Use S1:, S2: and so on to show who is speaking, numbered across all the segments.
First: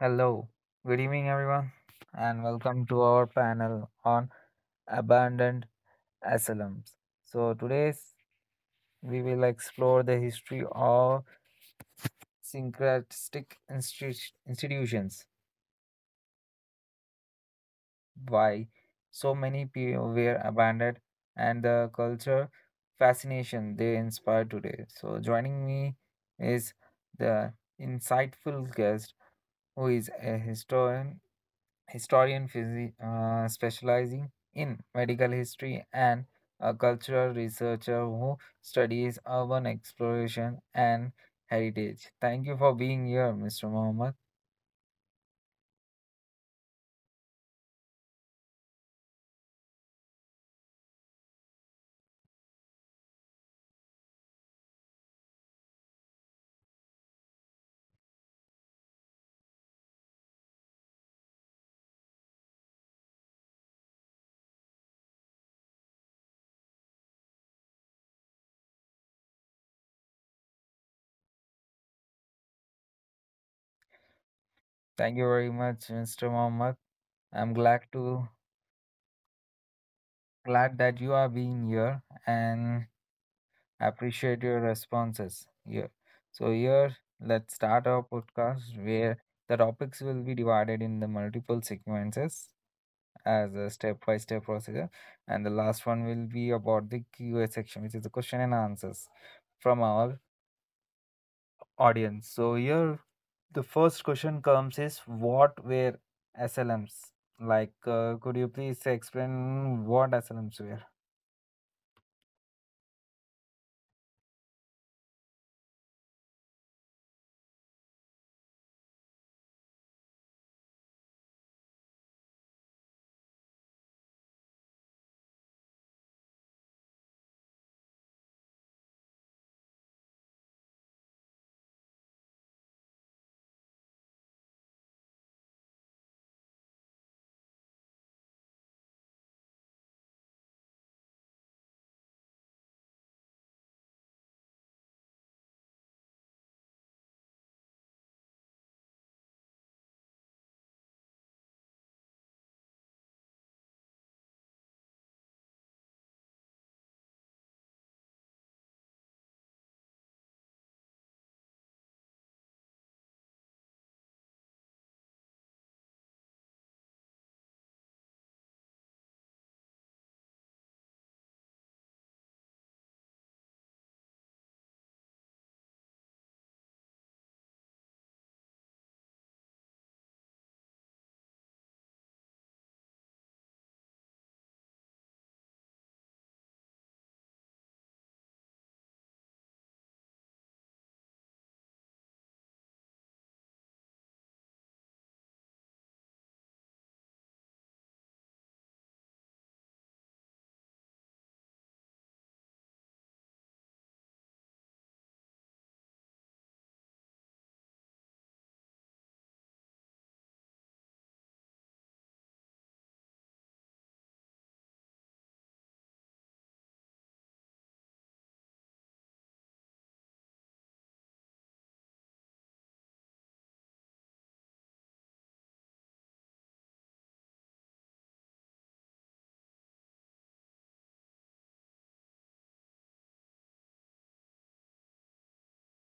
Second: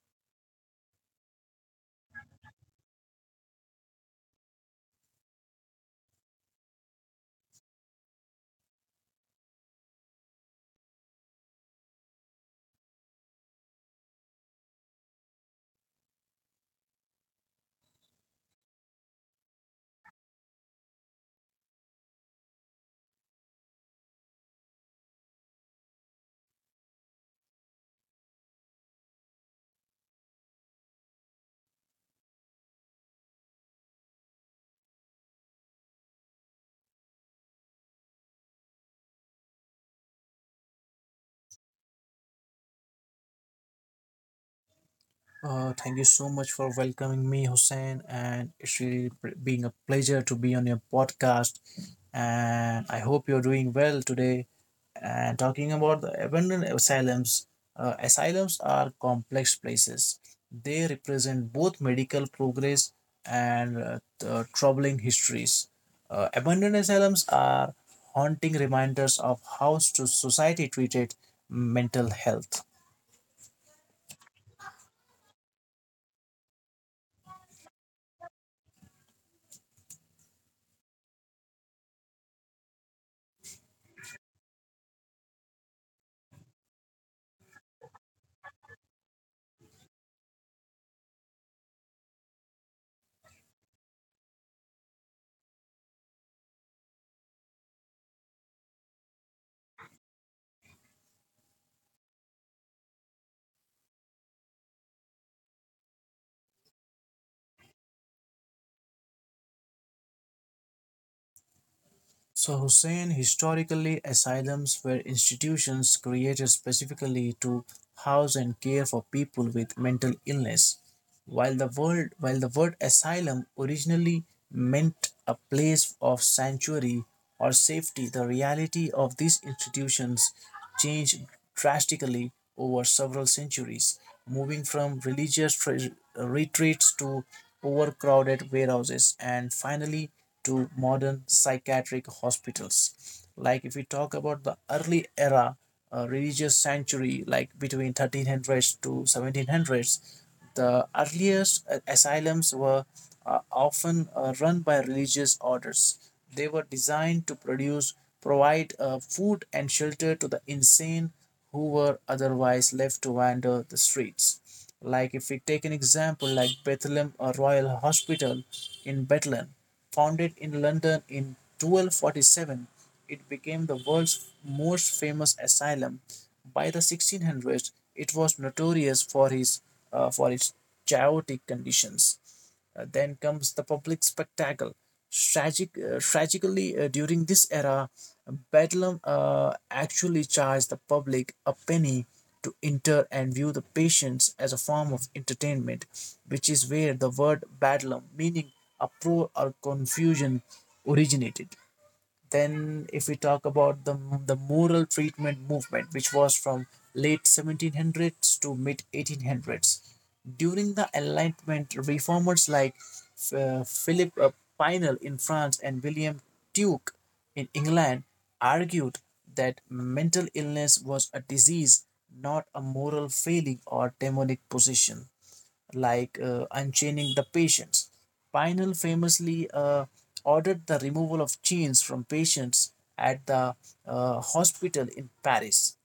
S1: Hello, good evening, everyone, and welcome to our panel on abandoned asylums. So, today we will explore the history of institutions, why so many people were abandoned, and the culture fascination they inspire today. So, joining me is the insightful guest who is a historian specializing in medical history and a cultural researcher who studies urban exploration and heritage. Thank you for being here, Mr. Mohammed.
S2: Thank you so much for welcoming me, Hussein, and it's really being a pleasure to be on your podcast. And I hope you're doing well today. And talking about the abandoned asylums, asylums are complex places. They represent both medical progress and the troubling histories. Abandoned asylums are haunting reminders of how society treated mental health.
S1: Thank you very much, Mr. Mohammed. I'm glad that you are being here and appreciate your responses here. So here, let's start our podcast where the topics will be divided in the multiple sequences as a step-by-step procedure. And the last one will be about the QA section, which is the question and answers from our audience. So here, the first question comes is what were SLMs? Like, could you please explain what SLMs were?
S2: So, Hussein, historically, asylums were institutions created specifically to house and care for people with mental illness. While the word asylum originally meant a place of sanctuary or safety, the reality of these institutions changed drastically over several centuries, moving from religious retreats to overcrowded warehouses and finally to modern psychiatric hospitals. Like if we talk about the early era religious sanctuary, like between 1300s to 1700s, the earliest asylums were often run by religious orders. They were designed to provide food and shelter to the insane who were otherwise left to wander the streets. Like if we take an example like Bethlehem Royal Hospital in Bethlehem, founded in London in 1247, it became the world's most famous asylum. By the 1600s, it was notorious for its chaotic conditions. Then comes the public spectacle. Tragically, during this era, Bedlam actually charged the public a penny to enter and view the patients as a form of entertainment, which is where the word bedlam, meaning uproar or confusion, originated. Then, if we talk about the moral treatment movement, which was from late 1700s to mid 1800s, during the Enlightenment, reformers like Philip Pinel in France and William Tuke in England argued that mental illness was a disease, not a moral failing or demonic possession, like unchaining the patients. Pinel famously ordered the removal of chains from patients at the hospital in Paris.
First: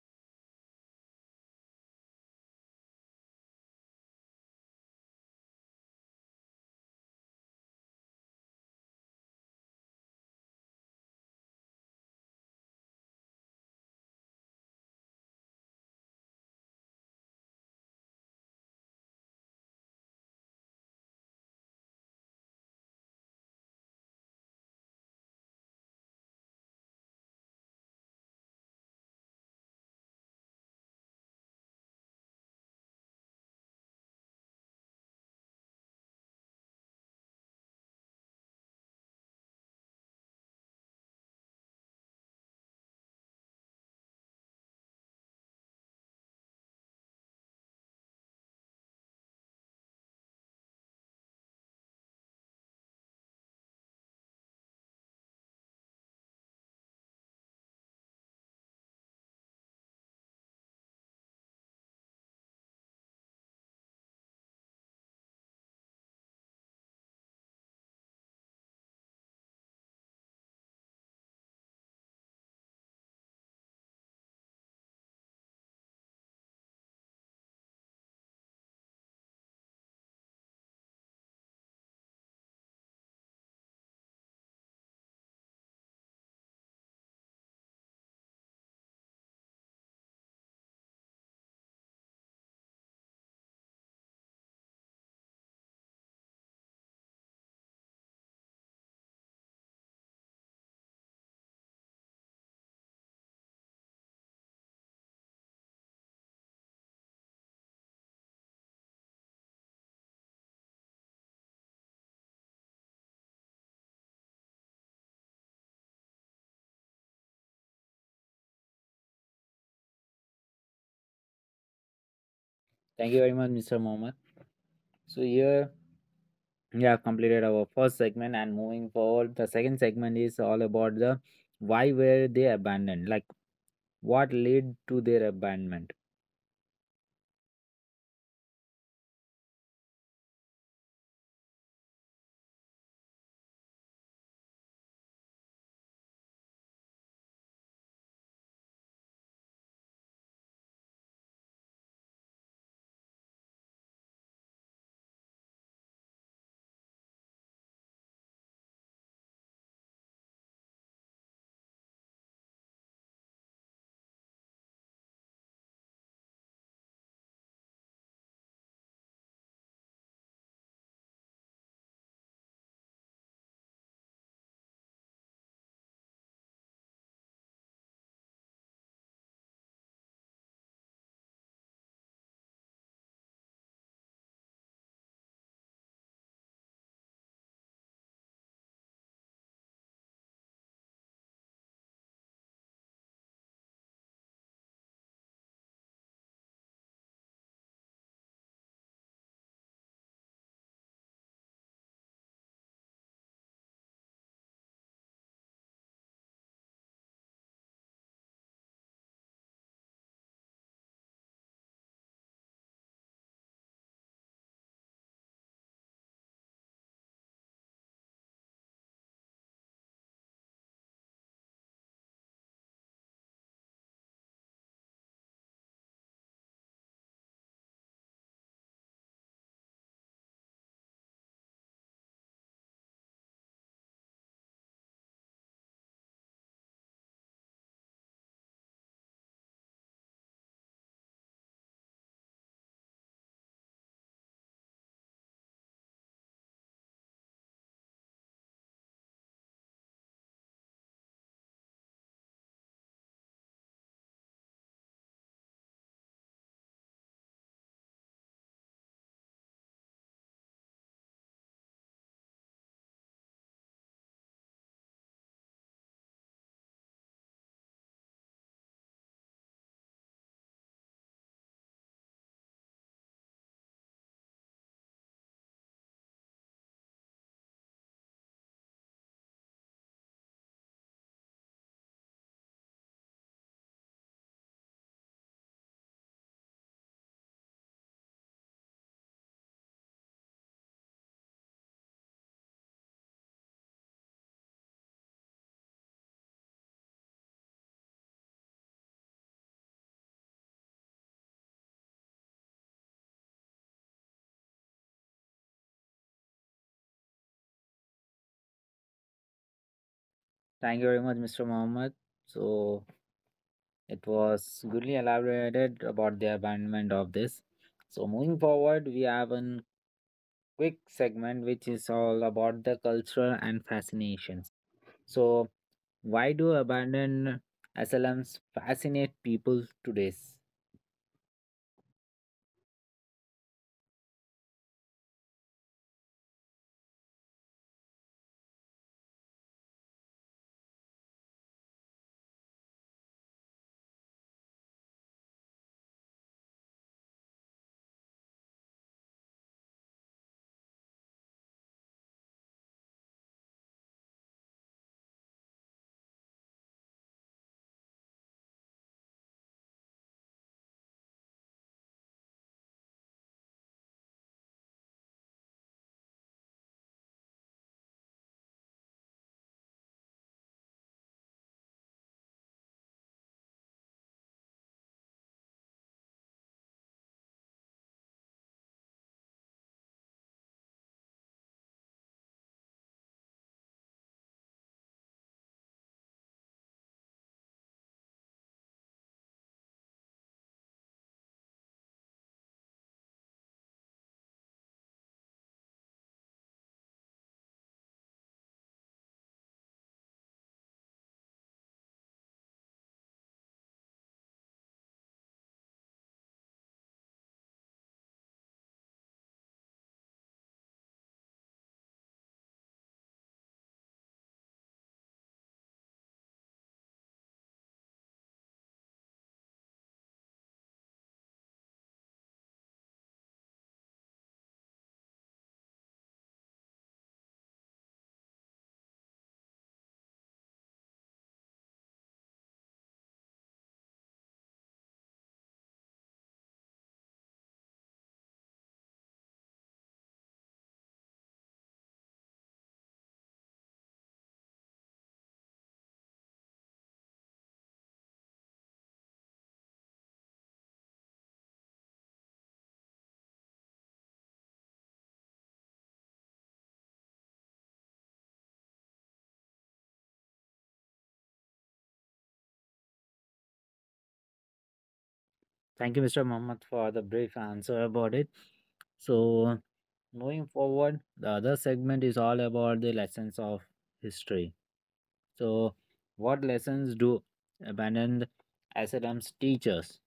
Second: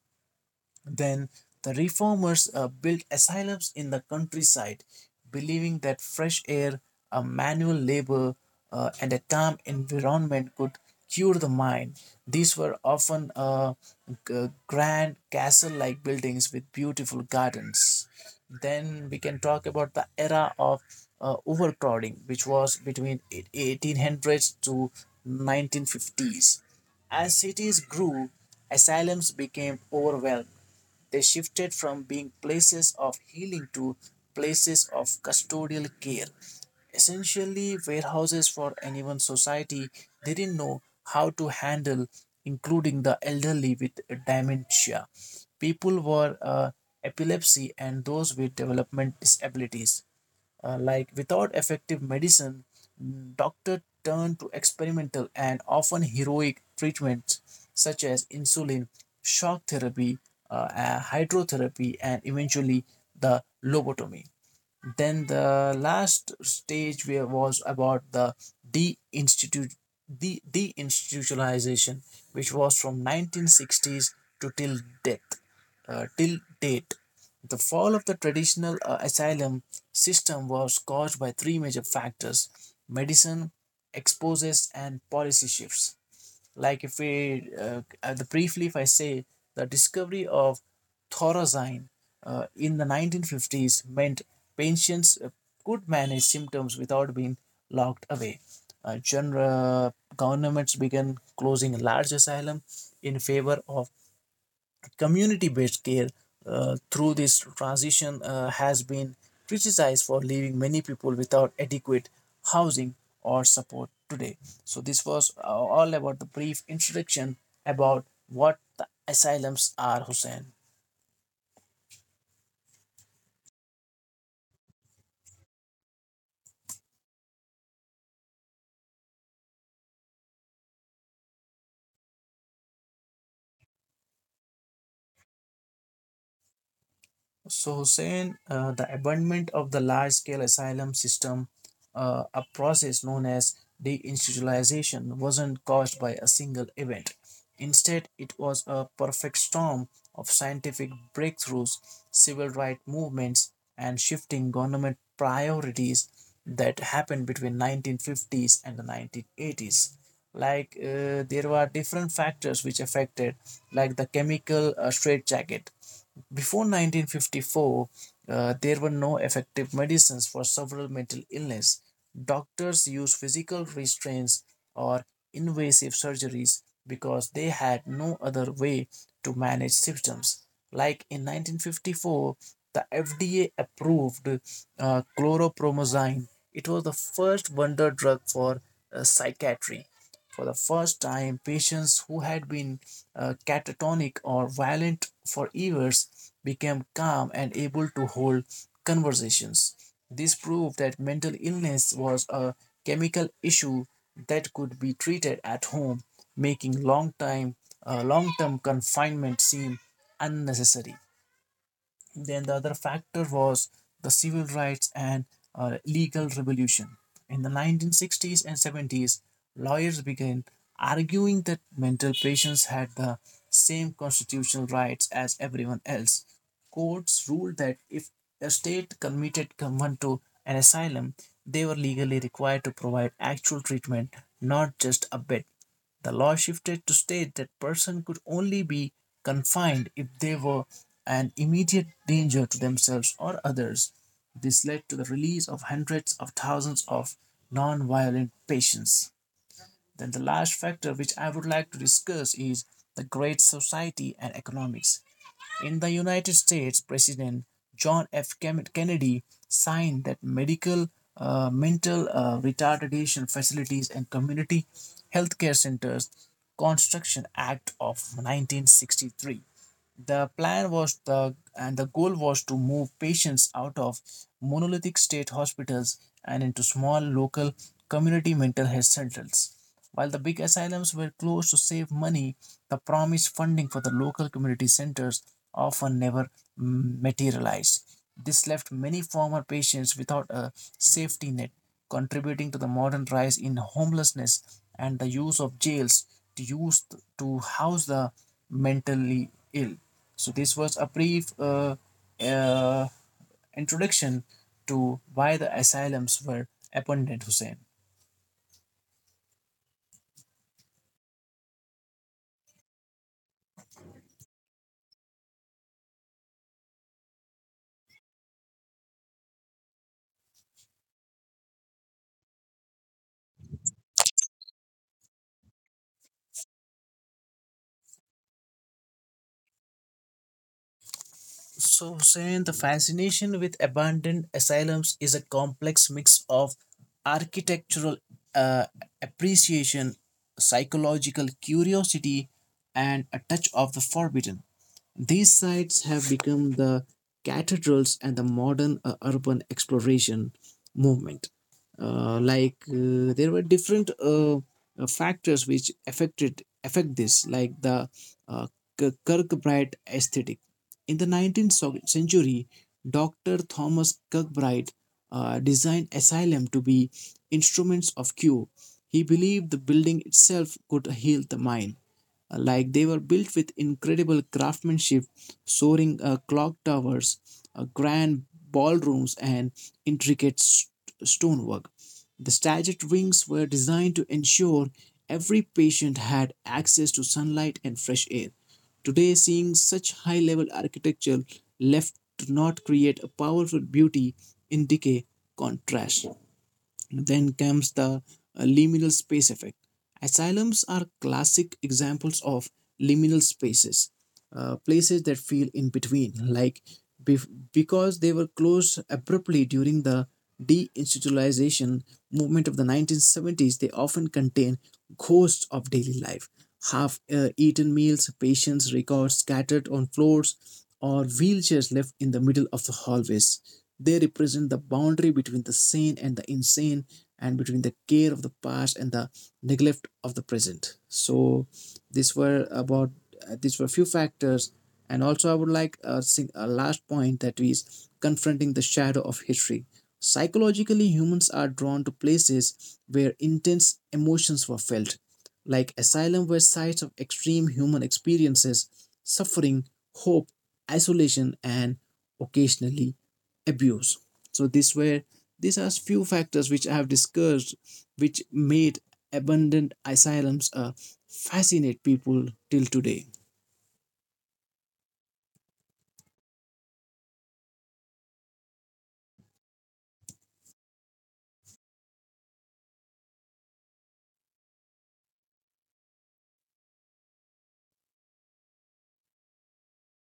S2: Then the reformers built asylums in the countryside, believing that fresh air, a manual labor, and a calm environment could cure the mind. These were often grand castle like buildings with beautiful gardens. Then we can talk about the era of overcrowding, which was between 1800s to 1950s. As cities grew, asylums became overwhelmed. They shifted from being places of healing to places of custodial care, essentially warehouses for anyone society didn't know how to handle, including the elderly with dementia, people with epilepsy, and those with development disabilities. Like without effective medicine, doctors turn to experimental and often heroic treatments such as insulin, shock therapy, hydrotherapy, and eventually the lobotomy. Then the last stage where was about the deinstitute the deinstitutionalization, which was from 1960s to death, till date. The fall of the traditional asylum system was caused by three major factors: medicine, exposes, and policy shifts. Like if we the briefly, if I say, the discovery of thorazine in the 1950s meant patients could manage symptoms without being locked away. General governments began closing large asylum in favor of community based care, through this transition has been criticized for leaving many people without adequate housing or support today. So, this was all about the brief introduction about what the asylums are, Hussein.
S1: Thank you very much, Mr. Mohammed. So here we have completed our first segment and moving forward, the second segment is all about the why were they abandoned? Like what led to their abandonment?
S2: So, Hussein, the abandonment of the large scale asylum system, a process known as deinstitutionalization, wasn't caused by a single event. Instead, it was a perfect storm of scientific breakthroughs, civil rights movements, and shifting government priorities that happened between 1950s and the 1980s. Like there were different factors which affected, like the chemical straitjacket before 1954, there were no effective medicines for several mental illness. Doctors used physical restraints or invasive surgeries because they had no other way to manage symptoms. Like in 1954, the FDA approved chlorpromazine. It was the first wonder drug for psychiatry. For the first time, patients who had been catatonic or violent for years became calm and able to hold conversations. This proved that mental illness was a chemical issue that could be treated at home, making long-term confinement seem unnecessary. Then the other factor was the civil rights and legal revolution. In the 1960s and 70s, lawyers began arguing that mental patients had the same constitutional rights as everyone else. Courts ruled that if a state committed someone to an asylum, they were legally required to provide actual treatment, not just a bed. The law shifted to state that person could only be confined if they were an immediate danger to themselves or others. This led to the release of hundreds of thousands of non-violent patients. Then the last factor which I would like to discuss is the Great Society and economics. In the United States, President John F. Kennedy signed that mental retardation facilities and community healthcare centers construction act of 1963. The plan was the and the goal was to move patients out of monolithic state hospitals and into small local community mental health centers. While the big asylums were closed to save money, the promised funding for the local community centers often never materialized. This left many former patients without a safety net, contributing to the modern rise in homelessness and the use of jails to use to house the mentally ill. So this was a brief uh, introduction to why the asylums were abundant, Hussein.
S1: Thank you very much, Mr. Mohammed. So it was goodly elaborated about the abandonment of this. So moving forward, we have a quick segment which is all about the culture and fascinations. So why do abandoned SLMs fascinate people today?
S2: So, Hussein, the fascination with abandoned asylums is a complex mix of architectural uh, appreciation, psychological curiosity, and a touch of the forbidden. These sites have become the cathedrals and the modern urban exploration movement. Like there were different factors which affect this, like the uh, Kirkbride aesthetic. In the 19th century, Dr. Thomas Kirkbride designed asylum to be instruments of cure. He believed the building itself could heal the mind. Like, they were built with incredible craftsmanship, soaring clock towers, grand ballrooms, and intricate stonework. The staged wings were designed to ensure every patient had access to sunlight and fresh air. Today, seeing such high level architecture left to not create a powerful beauty in decay contrast. Then comes the liminal space effect. Asylums are classic examples of liminal spaces, places that feel in between, like bef- because they were closed abruptly during the deinstitutionalization movement of the 1970s, they often contain ghosts of daily life, half eaten meals, patients' records scattered on floors, or wheelchairs left in the middle of the hallways. They represent the boundary between the sane and the insane, and between the care of the past and the neglect of the present. So, these were about these were few factors, and also I would like a last point, that is confronting the shadow of history. Psychologically, humans are drawn to places where intense emotions were felt, like Asylum were sites of extreme human experiences, suffering, hope, isolation, and occasionally abuse. So these are few factors which I have discussed, which made abandoned asylums fascinate people till today.
S1: Thank you, Mr. Mohammed, for the brief answer about it. So moving forward, the other segment is all about the lessons of history. So, what lessons do abandoned asylums teach us?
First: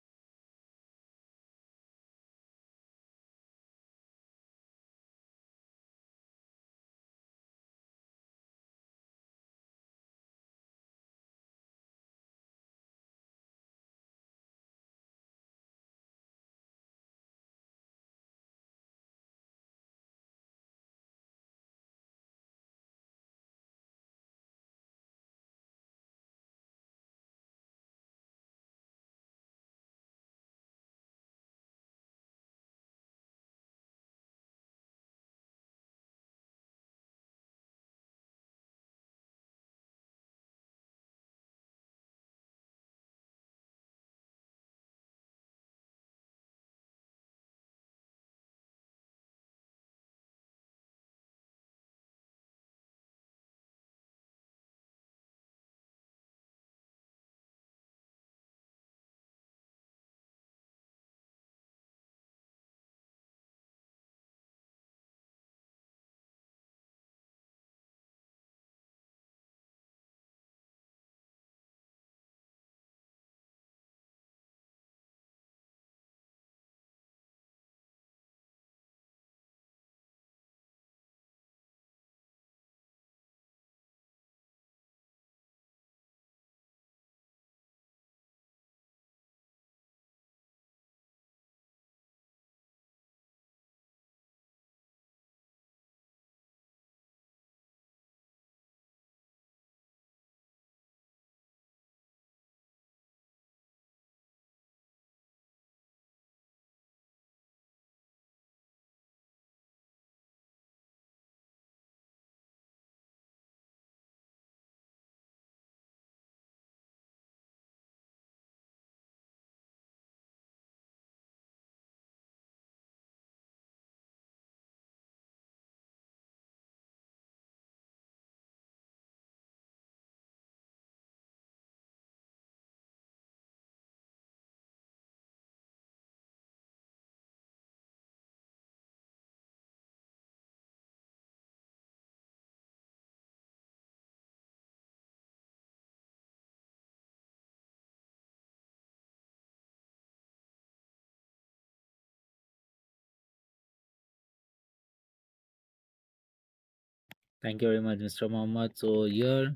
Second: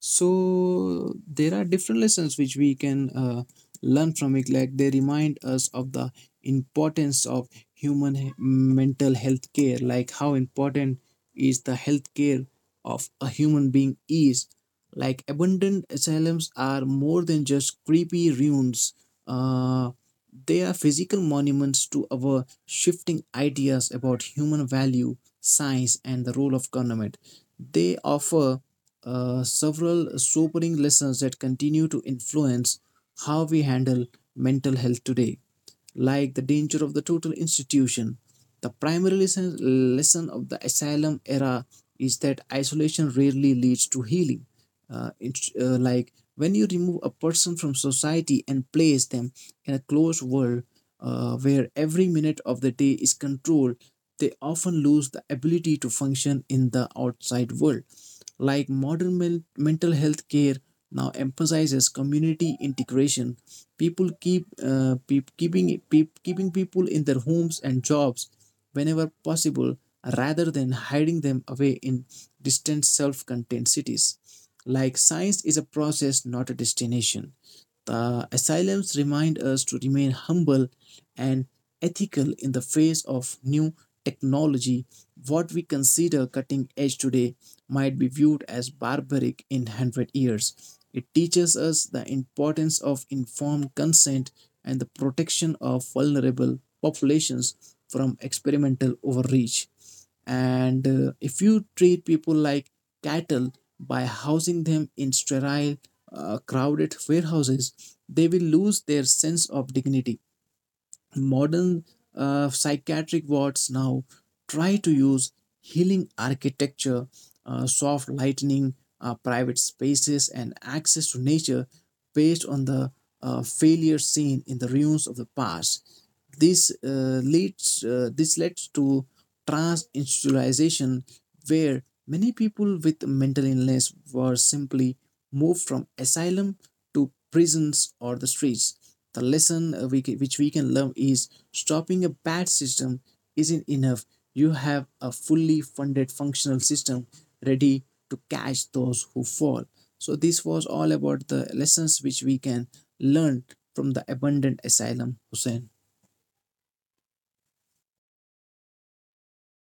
S2: So there are different lessons which we can learn from it, like they remind us of the importance of mental health care, like how important is the health care of a human being is. Like abundant asylums are more than just creepy ruins. Uh, they are physical monuments to our shifting ideas about human value, science, and the role of government. They offer several sobering lessons that continue to influence how we handle mental health today, like the danger of the total institution. The primary lesson of the asylum era is that isolation rarely leads to healing. Like when you remove a person from society and place them in a closed world where every minute of the day is controlled, they often lose the ability to function in the outside world. Like modern mental health care now emphasizes community integration, people keep, peop keeping people in their homes and jobs whenever possible, rather than hiding them away in distant self contained cities. Like science is a process, not a destination. The asylums remind us to remain humble and ethical in the face of new technology. What we consider cutting edge today might be viewed as barbaric in 100 years. It teaches us the importance of informed consent and the protection of vulnerable populations from experimental overreach. And if you treat people like cattle by housing them in sterile, crowded warehouses, they will lose their sense of dignity. Modern psychiatric wards now try to use healing architecture, soft lighting, private spaces, and access to nature, based on the failure seen in the ruins of the past. This leads this leads to trans institutionalization where many people with mental illness were simply moved from asylum to prisons or the streets. The lesson which we can learn is stopping a bad system isn't enough. You have a fully funded functional system ready to catch those who fall. So, this was all about the lessons which we can learn from the abandoned asylum, Hussein.
S1: Thank you very much, Mr. Mohammed. So, here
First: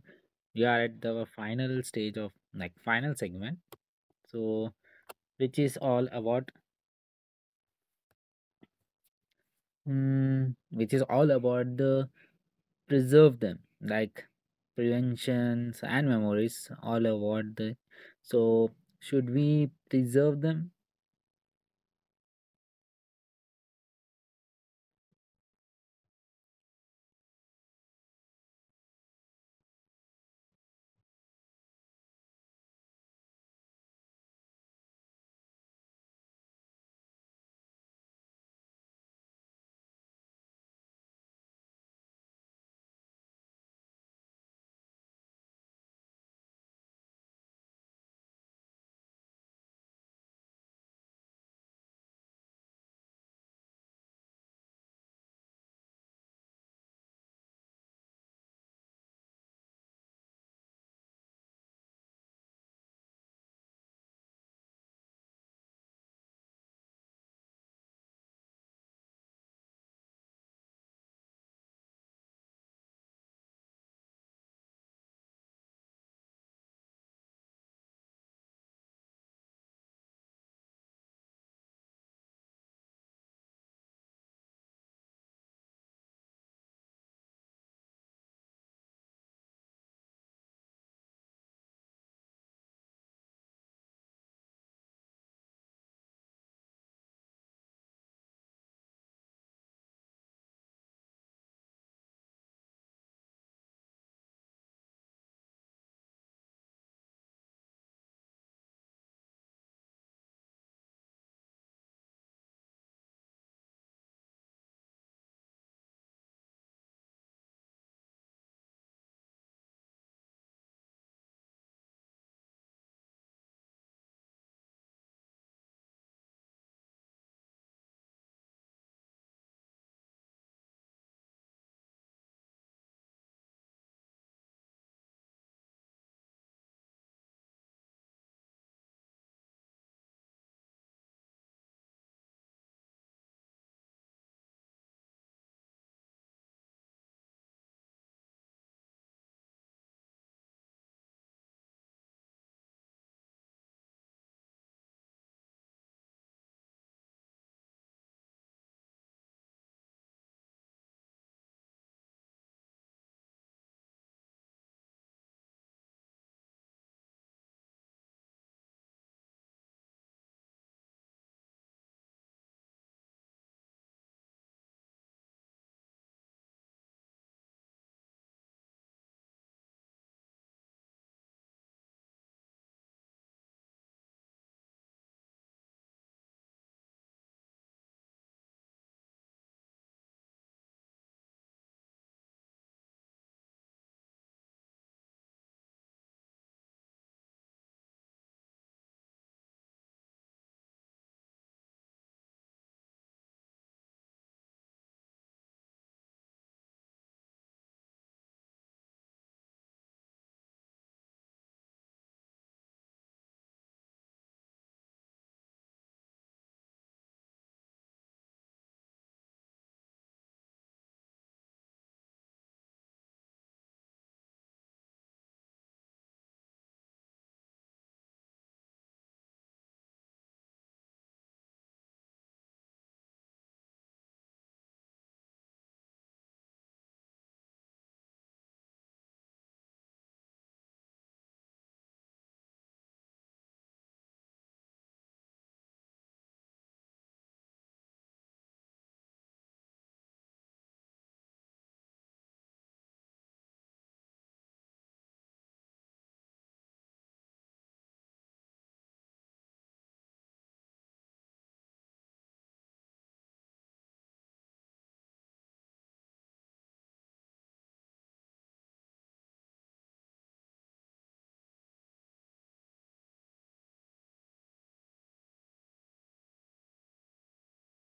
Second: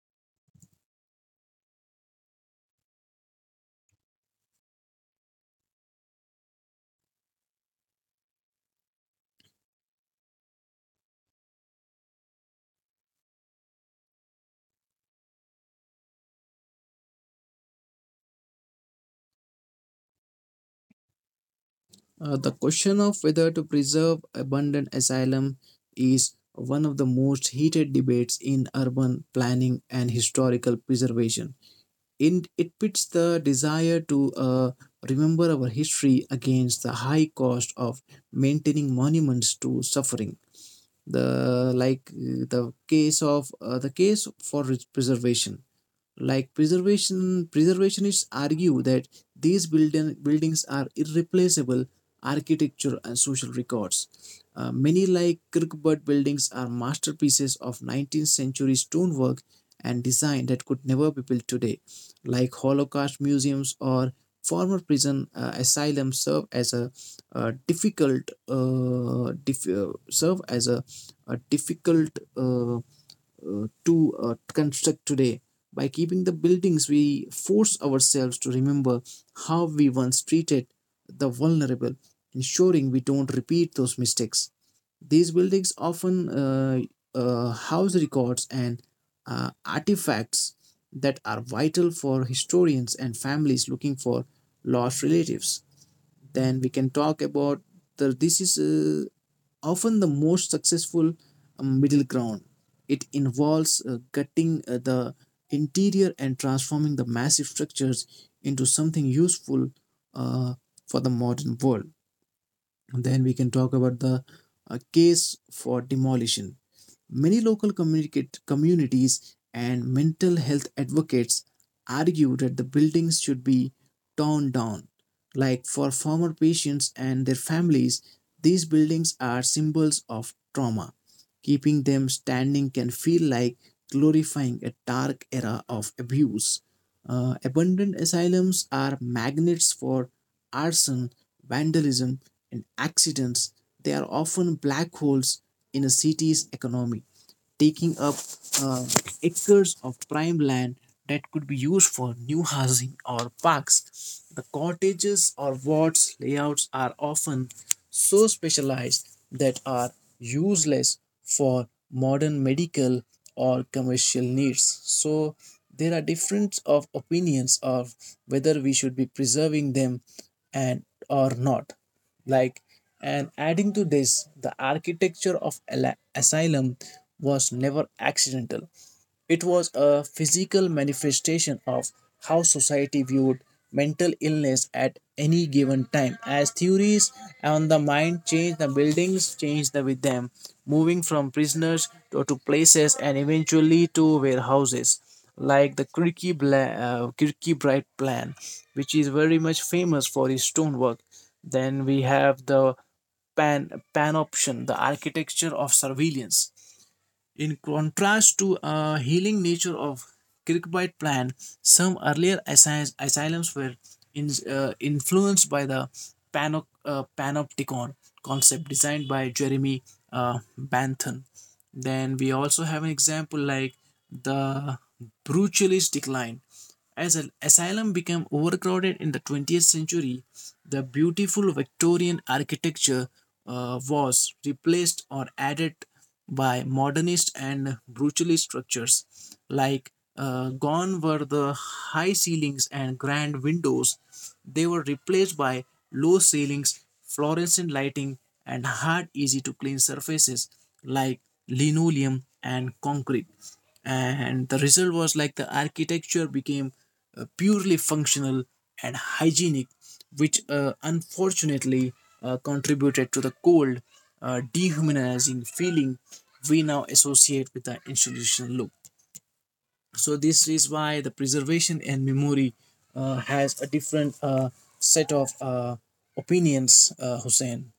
S1: we are at the final stage of like final segment. So, which is all about, which is all about the preserve them like preventions and memories all about the so should we preserve them.
S2: The question of whether to preserve abundant asylum is one of the most heated debates in urban planning and historical preservation. In, it pits the desire to remember our history against the high cost of maintaining monuments to suffering. The like the case of the case for preservation, preservationists argue that these buildings are irreplaceable architecture and social records. Many like Kirkwood buildings are masterpieces of 19th century stonework and design that could never be built today. Like Holocaust museums or former prison asylums serve as a serve as a difficult uh, to construct today. By keeping the buildings, we force ourselves to remember how we once treated the vulnerable, ensuring we don't repeat those mistakes. These buildings often house records and artifacts that are vital for historians and families looking for lost relatives. Then we can talk about the this is often the most successful middle ground. It involves cutting the interior and transforming the massive structures into something useful uh, for the modern world. Then we can talk about the case for demolition. Many local communicate communities and mental health advocates argue that the buildings should be torn down. Like for former patients and their families, these buildings are symbols of trauma. Keeping them standing can feel like glorifying a dark era of abuse. Abandoned asylums are magnets for arson, vandalism, and accidents. They are often black holes in a city's economy, taking up uh, acres of prime land that could be used for new housing or parks. The cottages or wards layouts are often so specialized that are useless for modern medical or commercial needs. So there are difference of opinions of whether we should be preserving them and or not, like, and adding to this, the architecture of asylum was never accidental. It was a physical manifestation of how society viewed mental illness at any given time. As theories on the mind changed, the buildings changed with them, moving from prisoners to places and eventually to warehouses, like the Kirky Bright plan, which is very much famous for its stonework. Then we have the panoption, the architecture of surveillance. In contrast to a healing nature of Kirkbride plan, some earlier asylums were in, influenced by the panopticon concept designed by Jeremy Bentham. Then we also have an example like the brutalist decline. As an asylum became overcrowded in the 20th century, the beautiful Victorian architecture was replaced or added by modernist and brutalist structures. Gone were the high ceilings and grand windows, they were replaced by low ceilings, fluorescent lighting, and hard, easy to clean surfaces like linoleum and concrete. And the result was like the architecture became purely functional and hygienic, which unfortunately contributed to the cold, dehumanizing feeling we now associate with the institutional look. So this is why the preservation and memory has a different set of opinions, Hussein.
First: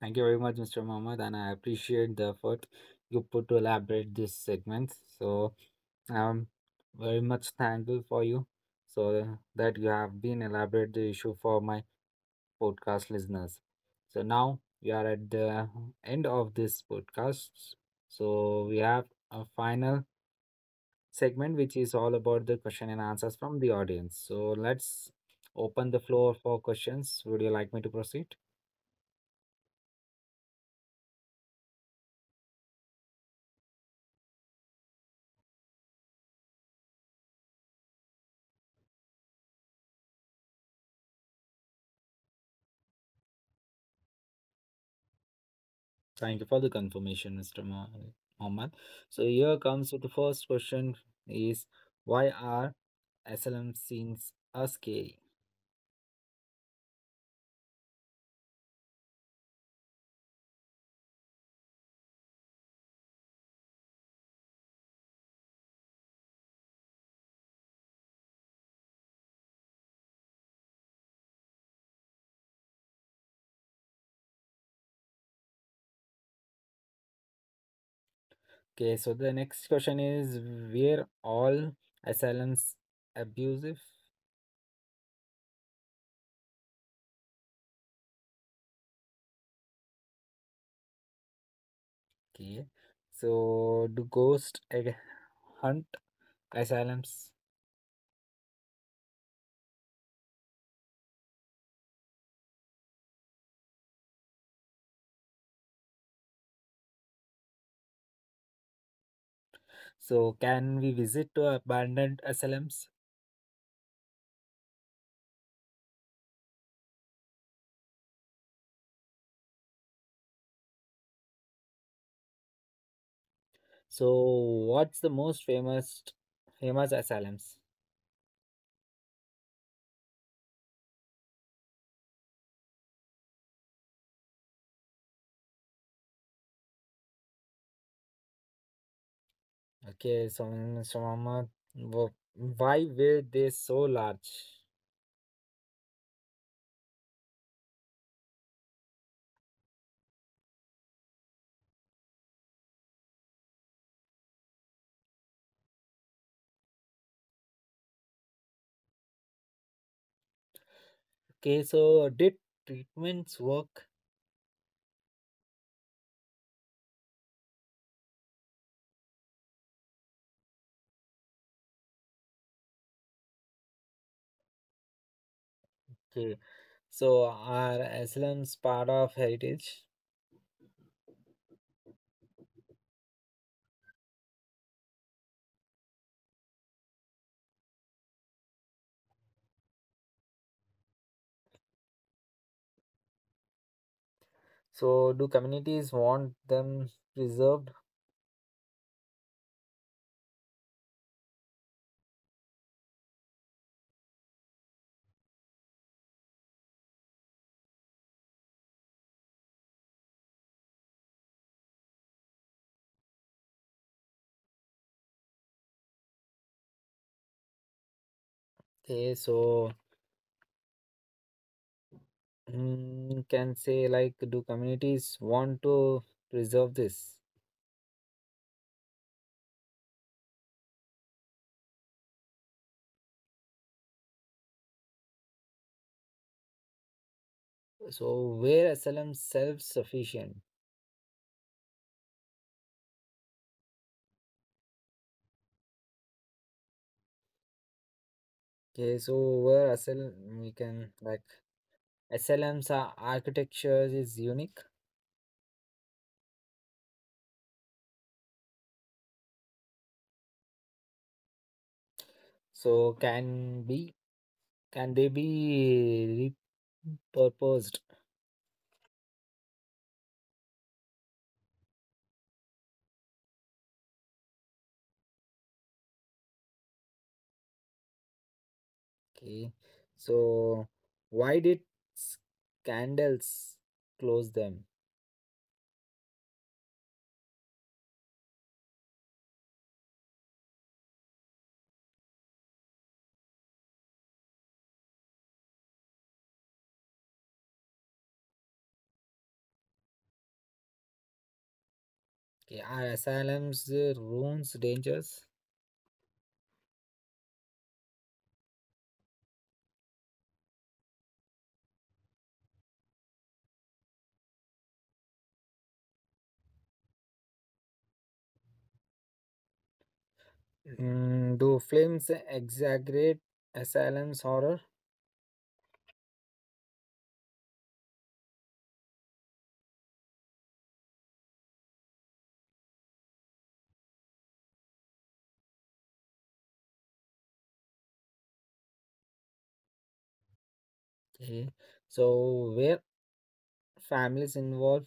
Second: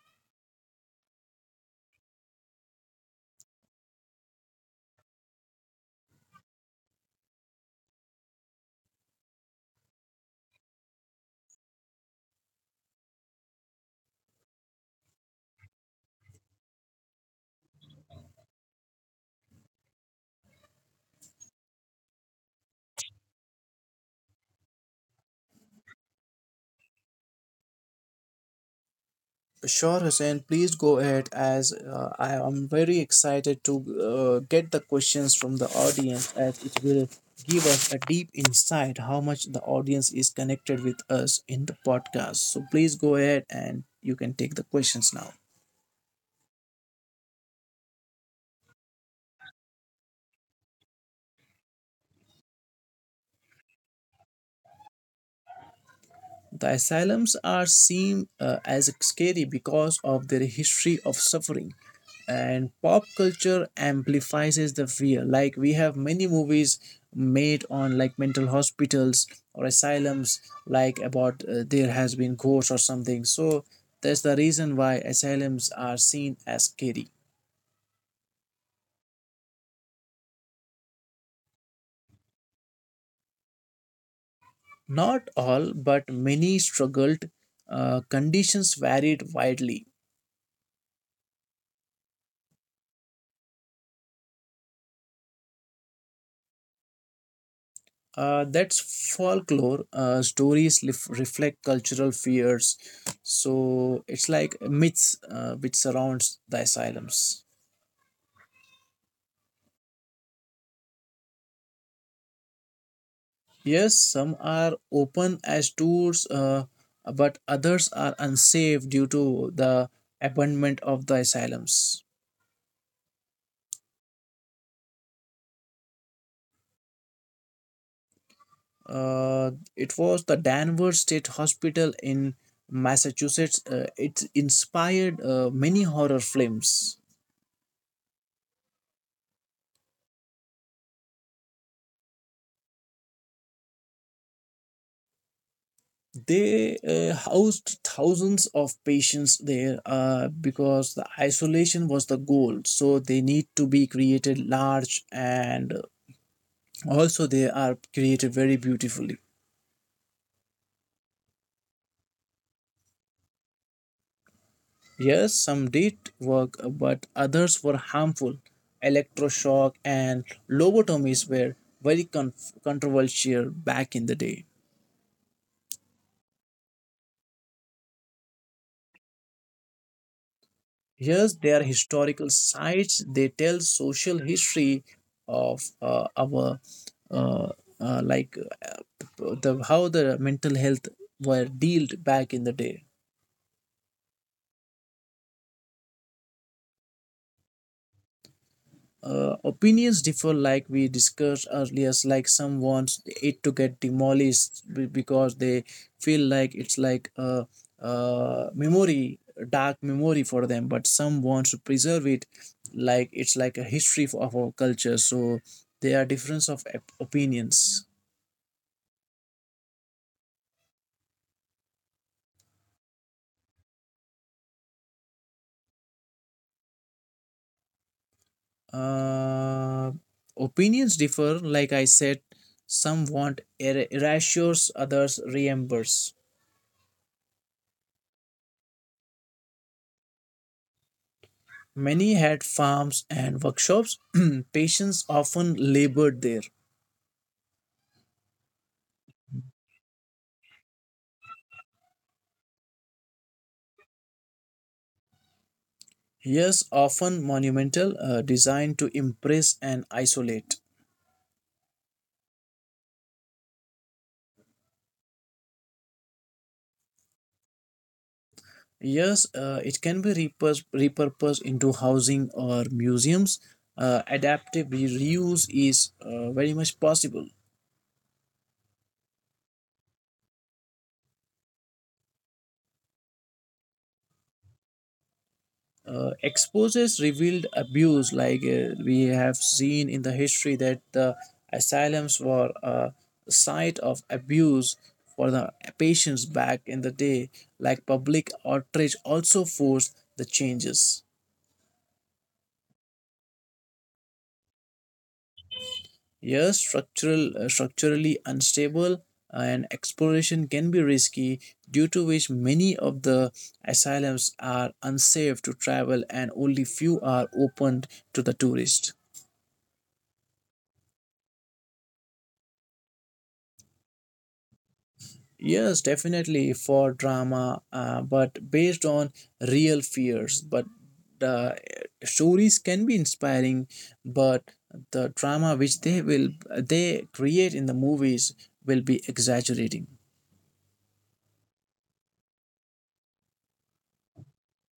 S1: Thank you very much, Mr. Mohammed, and I appreciate the effort you put to elaborate this segment. So I'm very much thankful for you, so that you have been elaborate the issue for my podcast listeners. So now we are at the end of this podcast. So we have a final segment which is all about the question and answers from the audience. So let's open the floor for questions. Would you like me to proceed?
S2: Sure, Hussein, please go ahead as I am very excited to get the questions from the audience as it will give us a deep insight how much the audience is connected with us in the podcast. So please go ahead and you can take the questions now.
S1: Thank you for the confirmation, Mohammed. So here comes with the first question is why are SLM scenes are scary?
S2: The asylums are seen as scary because of their history of suffering, and pop culture amplifies the fear. Like we have many movies made on like mental hospitals or asylums, like about there has been ghosts or something. So that's the reason why asylums are seen as scary.
S1: Okay, so the next question is were all asylums abusive?
S2: Not all, but many struggled. Conditions varied widely.
S1: Okay, so do hunt asylums?
S2: That's folklore. Stories reflect cultural fears, so it's like myths which surrounds the asylums.
S1: So can we visit to abandoned asylums?
S2: Yes, some are open as tours, but others are unsafe due to the abandonment of the asylums.
S1: So what's the most famous famous asylums?
S2: Uh, it was the Danvers State Hospital in Massachusetts. It inspired many horror films.
S1: Okay, so wh- why were they so large?
S2: They housed thousands of patients there because the isolation was the goal, so they need to be created large, and also they are created very beautifully.
S1: Okay, so did treatments work?
S2: Yes, some did work, but others were harmful. Electroshock and lobotomies were very con- controversial back in the day.
S1: Okay, so are Islam's part of heritage?
S2: Here's their historical sites. They tell social history of our uh, like the how the mental health were dealt back in the day.
S1: So do communities want them preserved?
S2: Opinions differ, like we discussed earlier. Like some want it to get demolished because they feel like it's like a memory, a dark memory for them, but some want to preserve it, like it's like a history of our culture, so there are difference of opinions.
S1: Okay, so can say like do communities want to preserve this?
S2: uh, Opinions differ, like I said, some want erasures, others remembers.
S1: So where SLM self-sufficient?
S2: Many had farms and workshops. Patients often labored there.
S1: Okay, so where SLM we can like SLM's architecture is unique.
S2: Years often monumental, designed to impress and isolate.
S1: So can they be repurposed?
S2: Yes, it can be repurposed into housing or museums. Adaptive reuse is very much possible.
S1: Okay, so why did scandals close them?
S2: Exposes revealed abuse, like we have seen in the history that the asylums were a site of abuse for the patients back in the day. Like public outrage also forced the changes.
S1: Okay, are SLM's ruins dangerous?
S2: Yes, structurally unstable, and exploration can be risky, due to which many of the asylums are unsafe to travel and only few are opened to the tourist.
S1: Do films exaggerate asylum's horror?
S2: Yes, definitely for drama, but based on real fears. But the stories can be inspiring, but the drama which they create in the movies will be exaggerating.
S1: Okay, so where families involved?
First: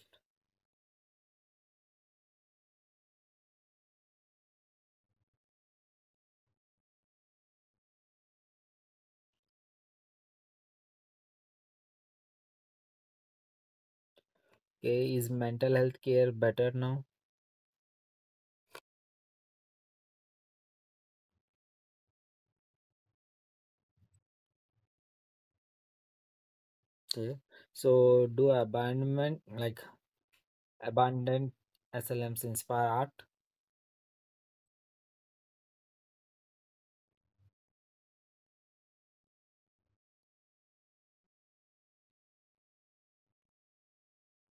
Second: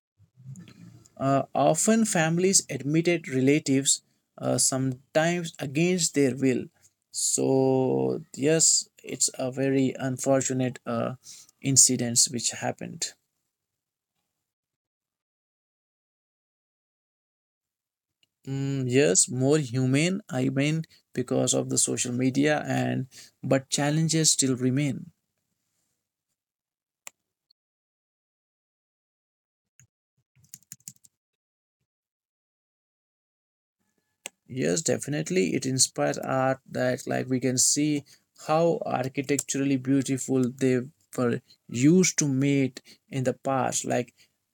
S2: Often, families admitted relatives, sometimes against their will. So yes, it's a very unfortunate incidents which happened.
S1: Okay, is mental health care better now?
S2: Mm, yes, more humane, I mean, because of the social media and but challenges still remain.
S1: Okay, so do abandonment like abandoned SLMs inspire art?
S2: Yes, definitely. It inspires art that, like, we can see how architecturally beautiful they were used to meet in the past. Like,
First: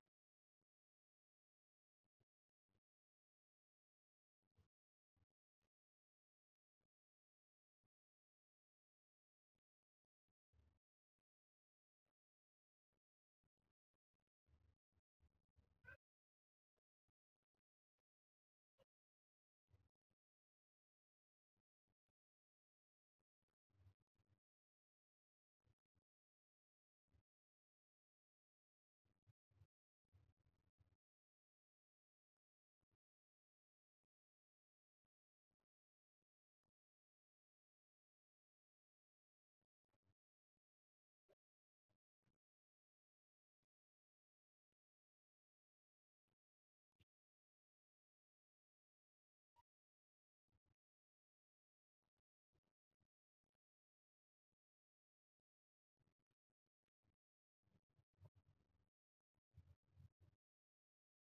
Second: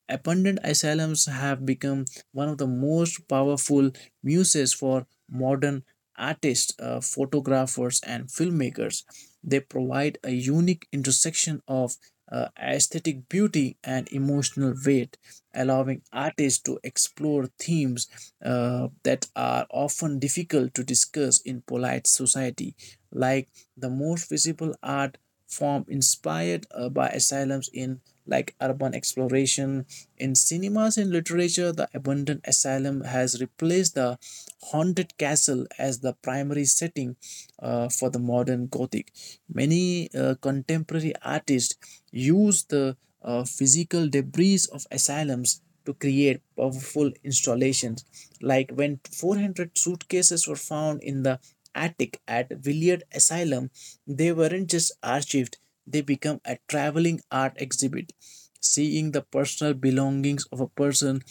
S2: abandoned asylums have become one of the most powerful muses for modern artists, photographers, and filmmakers. They provide a unique intersection of aesthetic beauty and emotional weight, allowing artists to explore themes that are often difficult to discuss in polite society. Like, the most visible art form inspired by asylums in like urban exploration. In cinemas and literature, the abandoned asylum has replaced the haunted castle as the primary setting for the modern gothic. Many contemporary artists use the physical debris of asylums to create powerful installations, like when 400 suitcases were found in the attic at Willard Asylum, they weren't just archived, they became a traveling art exhibit. Seeing the personal belongings of a person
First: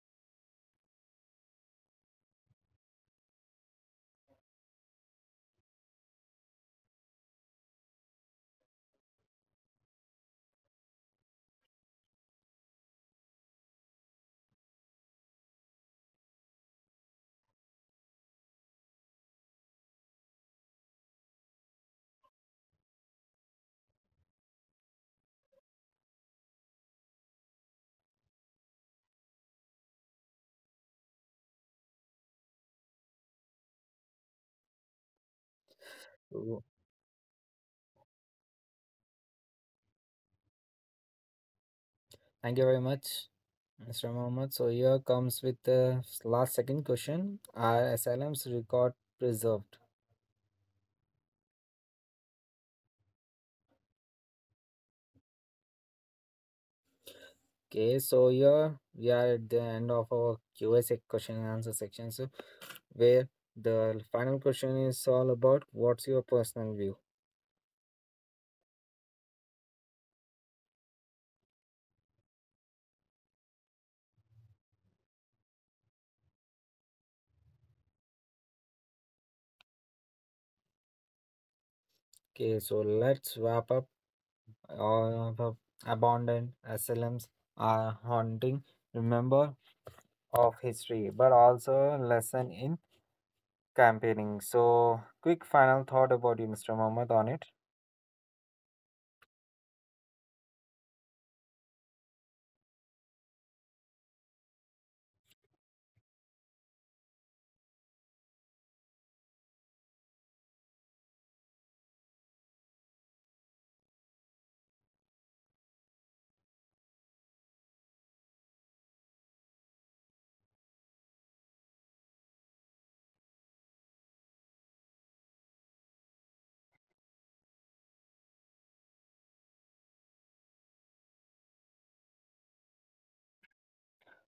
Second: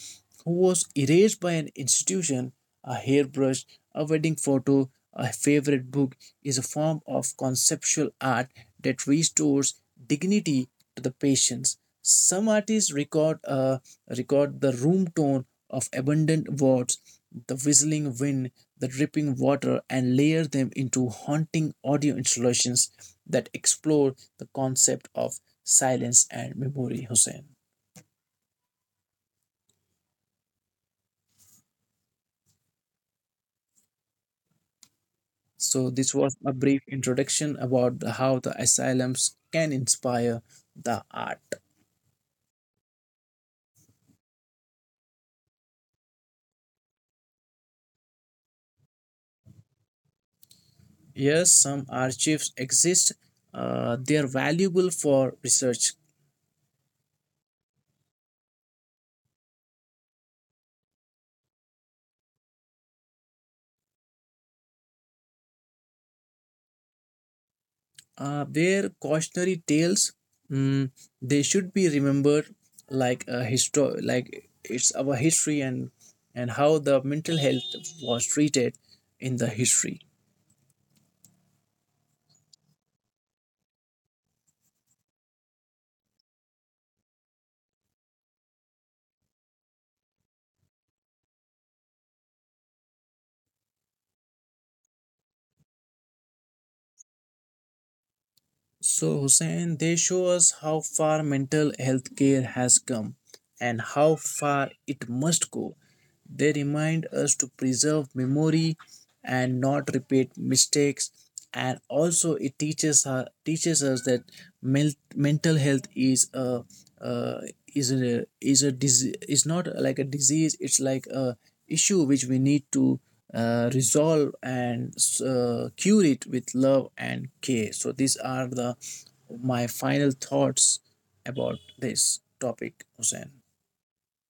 S2: who was erased by an institution, a hairbrush, a wedding photo, a favorite book, is a form of conceptual art that restores dignity to the patients. Some artists record the room tone of abundant words, the whistling wind, the dripping water, and layer them into haunting audio installations that explore the concept of silence, and memory, Hussein. So, this was a
S1: Oh,
S2: brief introduction about the, how the asylums can inspire the art.
S1: Thank you very much, Mr. Mohammed. So here comes with the last second question: Are SLMs record preserved?
S2: Yes, some archives exist. They are valuable for research.
S1: Okay, so here we are at the end of our question and answer section. So where the final question is all about what's your personal view?
S2: Their cautionary tales, mm, they should be remembered, like a like it's our history, and how the mental health was treated in the history.
S1: Okay, so let's wrap up the abandoned asylums are haunting remember of history but also lesson in campaigning, so quick final thought about you Mr. Mohammed on it.
S2: So, Hussein, they show us how far mental health care has come and how far it must go. They remind us to preserve memory, and not repeat mistakes, and also it teaches her teaches us that mental health is a uh, is a disease, is not like a disease, it's like a issue which we need to resolve and cure it with love and care. So these are the my final thoughts about this topic, Hussein.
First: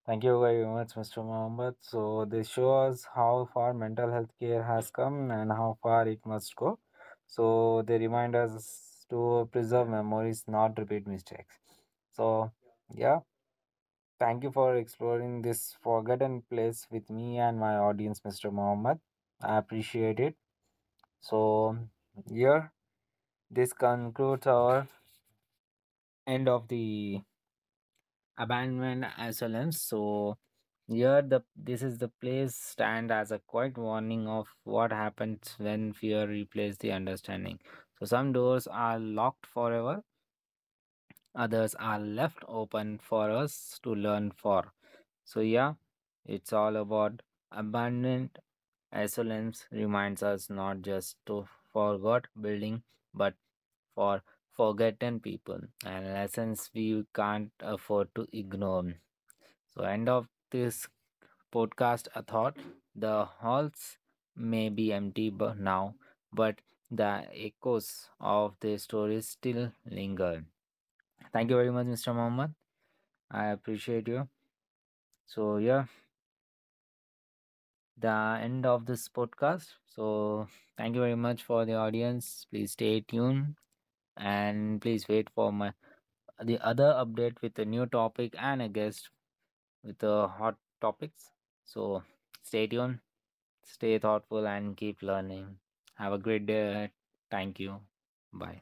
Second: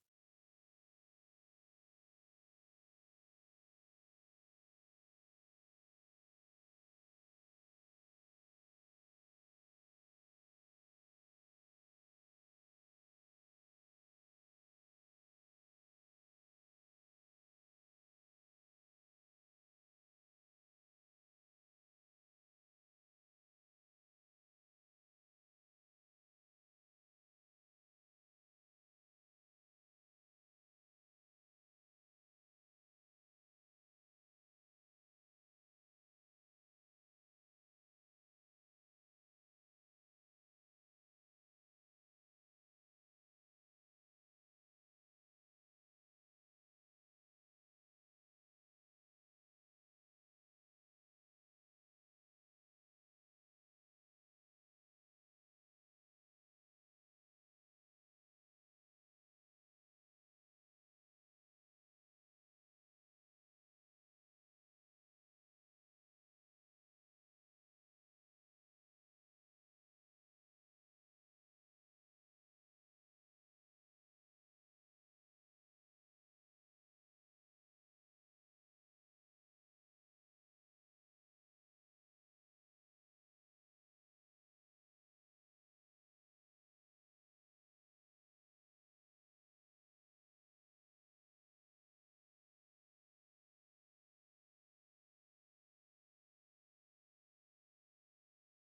S1: Thank you very much, Mr. Mohammed. So this shows how far mental health care has come and how far it must go. So they remind us to preserve memories, not repeat mistakes. So, yeah. Thank you for exploring this forgotten place with me and my audience, Mr. Mohammed. I appreciate it. So, here, this concludes our end of the abandonment asylums. So, here, the this is the place stand as a quiet warning of what happens when fear replaces the understanding. So, some doors are locked forever, others are left open for us to learn for. So, yeah, it's all about abundant excellence reminds us not just to forgot building, but for forgotten people and lessons we can't afford to ignore. So, end of this podcast, a thought. The halls may be now, but the echoes of the stories still linger. Thank you very much, Mr. Mohammed. I appreciate you. So, yeah. The end of this podcast. So, thank you very much for the audience. Please stay tuned and please wait for my the other update with a new topic and a guest with the hot topics. So, stay tuned, stay thoughtful, and keep learning. Have a great day. Thank you. Bye.